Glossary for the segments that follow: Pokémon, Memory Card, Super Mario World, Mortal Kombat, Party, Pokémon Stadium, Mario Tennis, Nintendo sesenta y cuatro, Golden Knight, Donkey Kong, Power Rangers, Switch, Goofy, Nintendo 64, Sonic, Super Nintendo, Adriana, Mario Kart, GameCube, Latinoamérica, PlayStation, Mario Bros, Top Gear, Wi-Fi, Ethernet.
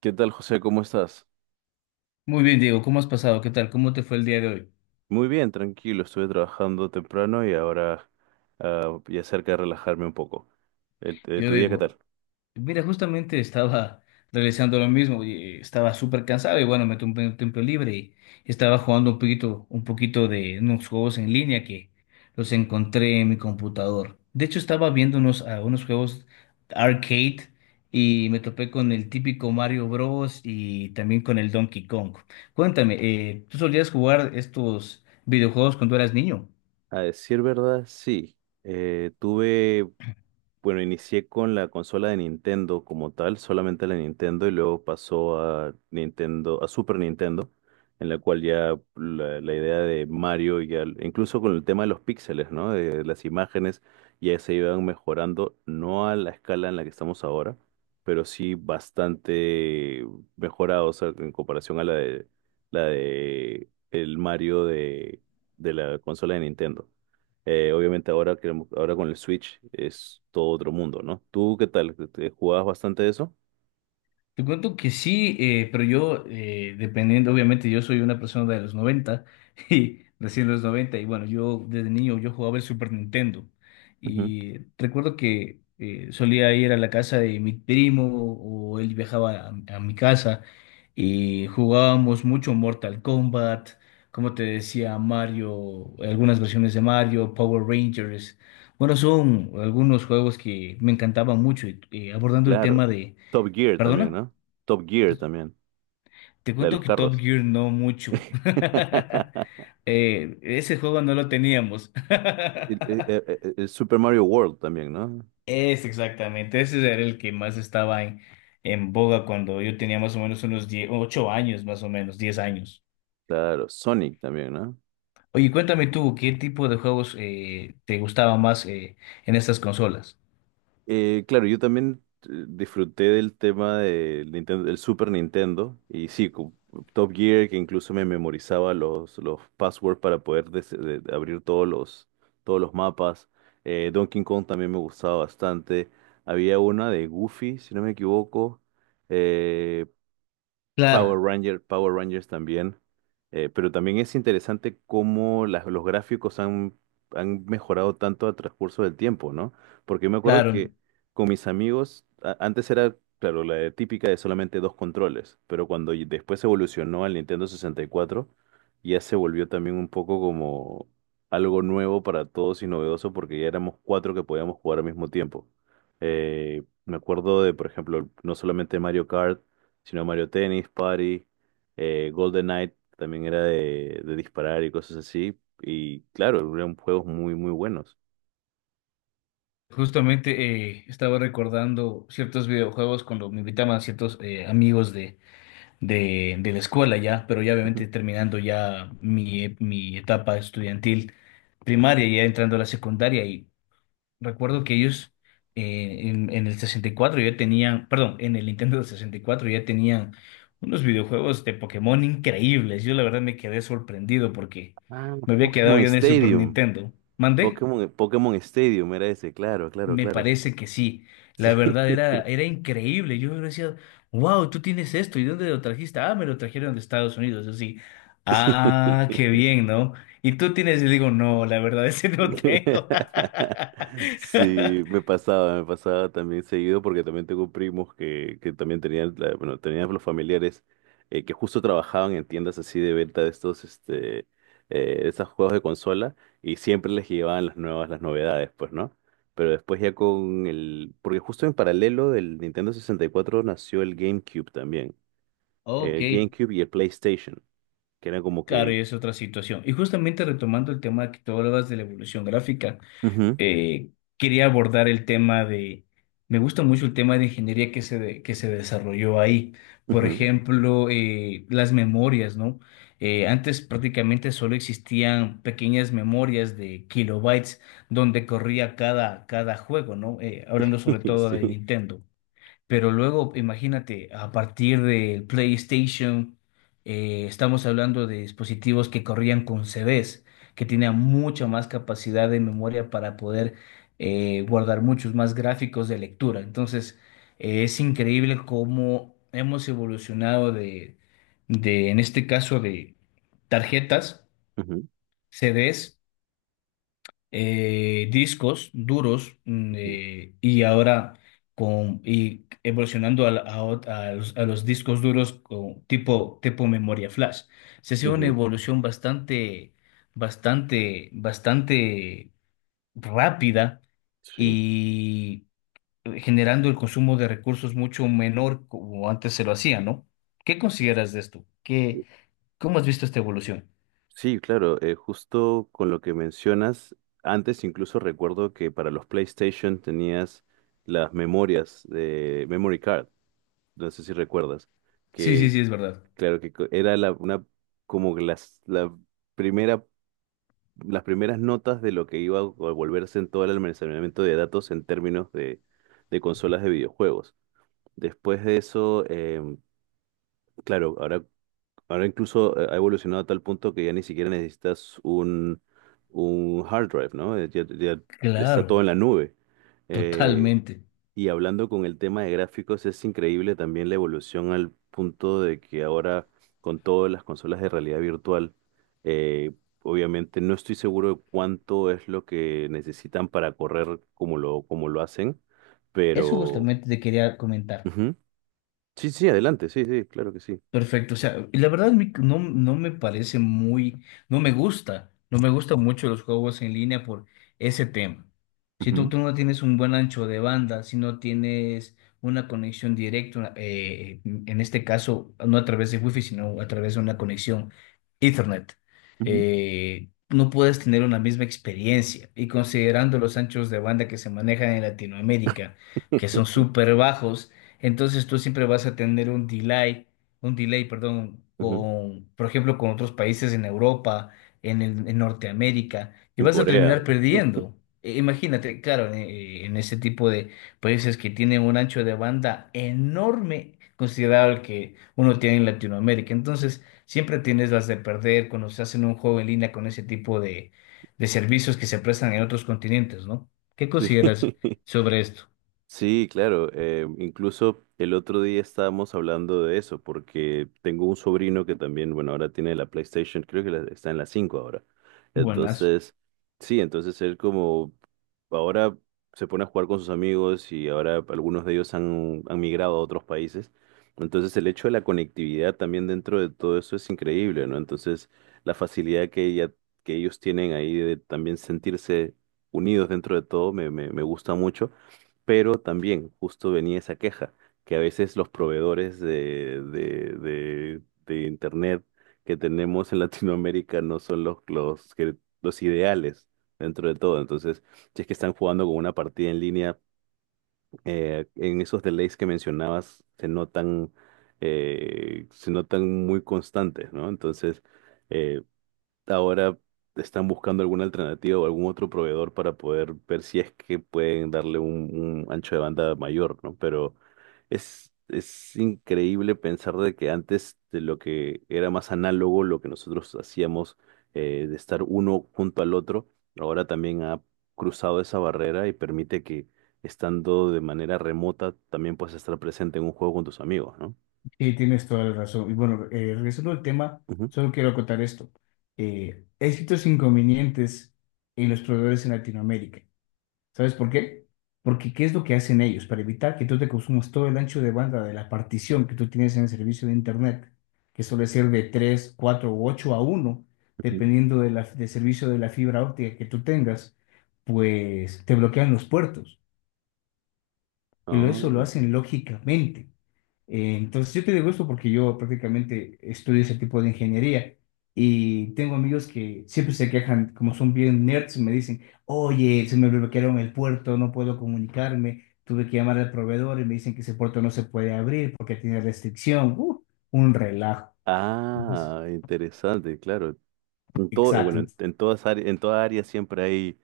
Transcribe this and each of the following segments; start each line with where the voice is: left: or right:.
right: ¿Qué tal, José? ¿Cómo estás?
left: Muy bien, Diego, ¿cómo has pasado? ¿Qué tal? ¿Cómo te fue el día de hoy?
right: Muy bien, tranquilo. Estuve trabajando temprano y ahora ya cerca de relajarme un poco. El- eh,
left: Yo
right: ¿tu día qué tal?
left: digo, mira, justamente estaba realizando lo mismo y estaba súper cansado y bueno, me tomé un tiempo libre y estaba jugando un poquito de unos juegos en línea que los encontré en mi computador. De hecho, estaba viendo unos, unos juegos arcade y me topé con el típico Mario Bros. Y también con el Donkey Kong. Cuéntame, ¿tú solías jugar estos videojuegos cuando eras niño?
right: A decir verdad, sí. Tuve Bueno, inicié con la consola de Nintendo como tal, solamente la Nintendo, y luego pasó a Nintendo, a Super Nintendo, en la cual ya la idea de Mario, ya, incluso con el tema de los píxeles, ¿no? De las imágenes, ya se iban mejorando, no a la escala en la que estamos ahora, pero sí bastante mejorados o en comparación a la de el Mario de la consola de Nintendo. Obviamente ahora, ahora con el Switch es todo otro mundo, ¿no? ¿Tú qué tal? ¿Te jugabas bastante eso?
left: Te cuento que sí, pero yo, dependiendo, obviamente, yo soy una persona de los 90 y nací los 90 y bueno, yo desde niño yo jugaba el Super Nintendo
right: Ujú.
left: y recuerdo que solía ir a la casa de mi primo o él viajaba a mi casa y jugábamos mucho Mortal Kombat, como te decía, Mario, algunas versiones de Mario, Power Rangers. Bueno, son algunos juegos que me encantaban mucho y abordando el
right: Claro.
left: tema de...
right: Top Gear también,
left: ¿Perdona?
right: ¿no? Top Gear también,
left: Te
right: la de
left: cuento
right: los
left: que Top
right: carros.
left: Gear no mucho. Ese juego no lo teníamos.
right: El, el- el- el Super Mario World también, ¿no?
left: Es exactamente, ese era el que más estaba en boga cuando yo tenía más o menos unos 10, 8 años, más o menos, 10 años.
right: Claro, Sonic también, ¿no?
left: Oye, cuéntame tú, ¿qué tipo de juegos te gustaba más en estas consolas?
right: Claro, yo también disfruté del tema del Nintendo, del Super Nintendo y sí, con Top Gear que incluso me memorizaba los passwords para poder des- de abrir todos los mapas. Donkey Kong también me gustaba bastante. Había una de Goofy, si no me equivoco. Eh,
left: Claro,
right: Power Rangers también. Pero también es interesante cómo los gráficos han mejorado tanto a transcurso del tiempo, ¿no? Porque yo me acuerdo
left: claro.
right: que con mis amigos, antes era, claro, la de típica de solamente dos controles, pero cuando después evolucionó al Nintendo 64, ya se volvió también un poco como algo nuevo para todos y novedoso porque ya éramos cuatro que podíamos jugar al mismo tiempo. Me acuerdo de, por ejemplo, no solamente Mario Kart, sino Mario Tennis, Party, Golden Knight también era de disparar y cosas así. Y claro, eran juegos muy, muy buenos.
left: Justamente estaba recordando ciertos videojuegos cuando me invitaban ciertos amigos de de la escuela ya, pero ya
right: Ujú.
left: obviamente terminando ya mi, mi etapa estudiantil primaria, ya entrando a la secundaria, y recuerdo que ellos en el 64 ya tenían, perdón, en el Nintendo del 64 ya tenían unos videojuegos de Pokémon increíbles. Yo la verdad me quedé sorprendido porque
right: Ah,
left: me había quedado
right: Pokémon
left: yo en el Super
right: Stadium.
left: Nintendo. ¿Mandé?
right: Pokémon Stadium era ese, claro, claro,
left: Me
right: claro.
left: parece que sí. La
right: Sí.
left: verdad era, era increíble. Yo decía, wow, tú tienes esto. ¿Y dónde lo trajiste? Ah, me lo trajeron de Estados Unidos. Yo sí. Ah,
right: Sí.
left: qué bien, ¿no? Y tú tienes, yo digo, no, la verdad es que no tengo.
right: Sí, me pasaba también seguido porque también tengo primos que también bueno, tenían los familiares que justo trabajaban en tiendas así de venta de de estos juegos de consola y siempre les llevaban las nuevas, las novedades, pues, ¿no? Pero después ya con porque justo en paralelo del Nintendo 64 nació el GameCube también,
left: Ok,
right: el GameCube y el PlayStation, que era como
left: claro,
right: que...
left: y es otra situación. Y justamente retomando el tema que tú hablabas de la evolución gráfica.
right: Ujú,
left: eh, Quería abordar el tema de, me gusta mucho el tema de ingeniería que se, que se desarrolló ahí. Por
right: ujú.
left: ejemplo, las memorias, ¿no? Antes prácticamente solo existían pequeñas memorias de kilobytes donde corría cada, cada juego, ¿no? Hablando sobre todo de
right: Sí.
left: Nintendo. Pero luego, imagínate, a partir del PlayStation, estamos hablando de dispositivos que corrían con CDs, que tenían mucha más capacidad de memoria para poder guardar muchos más gráficos de lectura. Entonces, es increíble cómo hemos evolucionado de, en este caso, de tarjetas,
right: Ujú,
left: CDs discos duros
right: ujú,
left: y ahora con, y evolucionando a, la- a ot- a los discos duros con tipo, tipo memoria flash. Se ha sido una
right: ujú.
left: evolución bastante, bastante, bastante rápida
right: Sí.
left: y generando el consumo de recursos mucho menor como antes se lo hacía, ¿no? ¿Qué consideras de esto? ¿Qué, cómo has visto esta evolución?
right: Sí, claro, justo con lo que mencionas, antes incluso recuerdo que para los PlayStation tenías las memorias de Memory Card, no sé si recuerdas,
left: Sí, sí,
right: que
left: sí, es verdad.
right: claro que era una, como que la primera, las primeras notas de lo que iba a volverse en todo el almacenamiento de datos en términos de consolas de videojuegos. Después de eso, claro, ahora incluso ha evolucionado a tal punto que ya ni siquiera necesitas un hard drive, ¿no? Ya está
left: Claro,
right: todo en la nube. Eh,
left: totalmente.
right: hablando con el tema de gráficos, es increíble también la evolución al punto de que ahora con todas las consolas de realidad virtual, eh, obviamente no estoy seguro de cuánto es lo que necesitan para correr como lo hacen,
left: Eso
right: pero...
left: justamente te quería comentar.
right: Ujú. Sí, sí, adelante, sí, sí, claro que sí.
left: Perfecto, o sea, y la verdad no, no me parece muy, no me gusta, no me gustan mucho los juegos en línea por ese tema.
right: Ujú,
left: Tú no tienes un buen ancho de banda, si no tienes una conexión directa, en este caso no a través de Wi-Fi, sino a través de una conexión Ethernet,
right: ujú.
left: no puedes tener una misma experiencia. Y considerando los anchos de banda que se manejan en Latinoamérica, que son súper bajos, entonces tú siempre vas a tener un delay, perdón,
right: Ujú.
left: con, por ejemplo, con otros países en Europa, en Norteamérica, y
right: En
left: vas a
right: Corea.
left: terminar perdiendo. Imagínate, claro, en ese tipo de países que tienen un ancho de banda enorme, considerado el que uno tiene en Latinoamérica. Entonces, siempre tienes las de perder cuando se hacen un juego en línea con ese tipo de servicios que se prestan en otros continentes, ¿no? ¿Qué consideras
right: Sí.
left: sobre esto?
right: Sí, claro. Incluso el otro día estábamos hablando de eso, porque tengo un sobrino que también, bueno, ahora tiene la PlayStation, creo que está en la 5 ahora.
left: Buenas.
right: Entonces, sí, entonces él como ahora se pone a jugar con sus amigos y ahora algunos de ellos han migrado a otros países. Entonces el hecho de la conectividad también dentro de todo eso es increíble, ¿no? Entonces la facilidad que ellos tienen ahí de también sentirse unidos dentro de todo me gusta mucho, pero también justo venía esa queja, que a veces los proveedores de Internet que tenemos en Latinoamérica no son los ideales dentro de todo. Entonces, si es que están jugando con una partida en línea, en esos delays que mencionabas se notan muy constantes, ¿no? Entonces... eh, ahora están buscando alguna alternativa o algún otro proveedor para poder ver si es que pueden darle un ancho de banda mayor, ¿no? Pero es increíble pensar de que antes de lo que era más análogo, lo que nosotros hacíamos de estar uno junto al otro, ahora también ha cruzado esa barrera y permite que estando de manera remota también puedas estar presente en un juego con tus amigos, ¿no?
left: Sí, tienes toda la razón. Y bueno, regresando al tema,
right: Ujú,
left: solo quiero acotar esto. He escrito inconvenientes en los proveedores en Latinoamérica. ¿Sabes por qué? Porque ¿qué es lo que hacen ellos para evitar que tú te consumas todo el ancho de banda de la partición que tú tienes en el servicio de Internet, que suele ser de 3, 4 u 8 a uno, dependiendo del servicio de la fibra óptica que tú tengas, pues te bloquean los puertos y eso lo
right: ujú.
left: hacen lógicamente. Entonces, yo te digo esto porque yo prácticamente estudio ese tipo de ingeniería y tengo amigos que siempre se quejan, como son bien nerds, me dicen, oye, se me bloquearon el puerto, no puedo comunicarme, tuve que llamar al proveedor y me dicen que ese puerto no se puede abrir porque tiene restricción. Un relajo. Entonces,
right: Ah, ah, interesante, claro. En todo,
left: exacto.
right: en todas áreas, en toda área siempre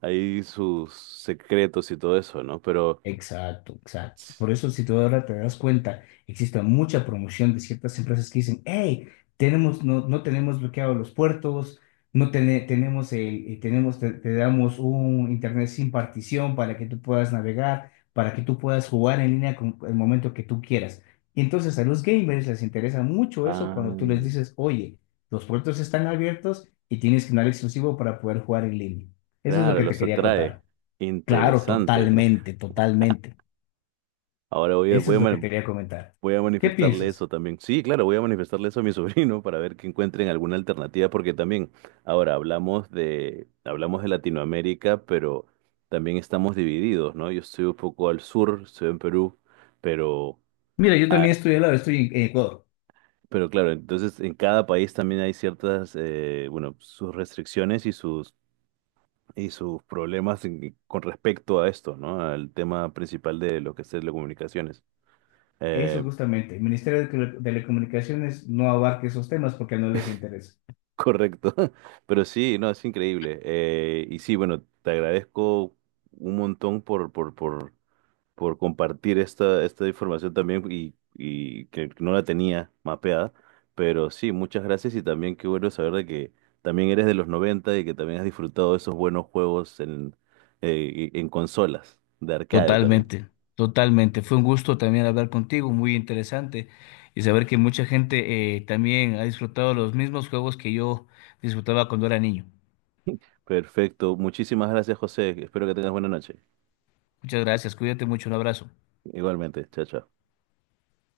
right: hay sus secretos y todo eso, ¿no? Pero,
left: Exacto, exacto. Por eso, si tú ahora te das cuenta, existe mucha promoción de ciertas empresas que dicen, hey, tenemos, no, no tenemos bloqueados los puertos, no tene- tenemos, tenemos te damos un internet sin partición para que tú puedas navegar, para que tú puedas jugar en línea con el momento que tú quieras. Y entonces a los gamers les interesa mucho eso
right: ah,
left: cuando tú les dices, oye, los puertos están abiertos y tienes canal exclusivo para poder jugar en línea. Eso es lo
right: claro,
left: que te
right: los
left: quería
right: atrae.
left: contar. Claro,
right: Interesante.
left: totalmente, totalmente.
right: Ahora
left: Eso es lo que te quería comentar.
right: voy a
left: ¿Qué
right: manifestarle
left: piensas?
right: eso también. Sí, claro, voy a manifestarle eso a mi sobrino para ver que encuentren alguna alternativa, porque también, ahora hablamos de Latinoamérica, pero también estamos divididos, ¿no? Yo estoy un poco al sur, estoy en Perú, pero...
left: Mira, yo
right: Ah,
left: también estoy al lado, estoy en Ecuador.
right: pero claro, entonces en cada país también hay ciertas, bueno, sus restricciones y y sus problemas con respecto a esto, ¿no? Al tema principal de lo que es telecomunicaciones.
left: Eso
right: Eh,
left: justamente. El Ministerio de Telecomunicaciones no abarca esos temas porque no les interesa.
right: correcto. Pero sí, no, es increíble. Sí, bueno, te agradezco un montón por compartir esta información también y que no la tenía mapeada. Pero sí, muchas gracias y también qué bueno saber de que también eres de los 90 y que también has disfrutado de esos buenos juegos en consolas, de arcade también.
left: Totalmente, totalmente. Fue un gusto también hablar contigo, muy interesante, y saber que mucha gente también ha disfrutado los mismos juegos que yo disfrutaba cuando era niño.
right: Perfecto, muchísimas gracias, José, espero que tengas buena noche.
left: Muchas gracias, cuídate mucho, un abrazo.
right: Igualmente, chao, chao.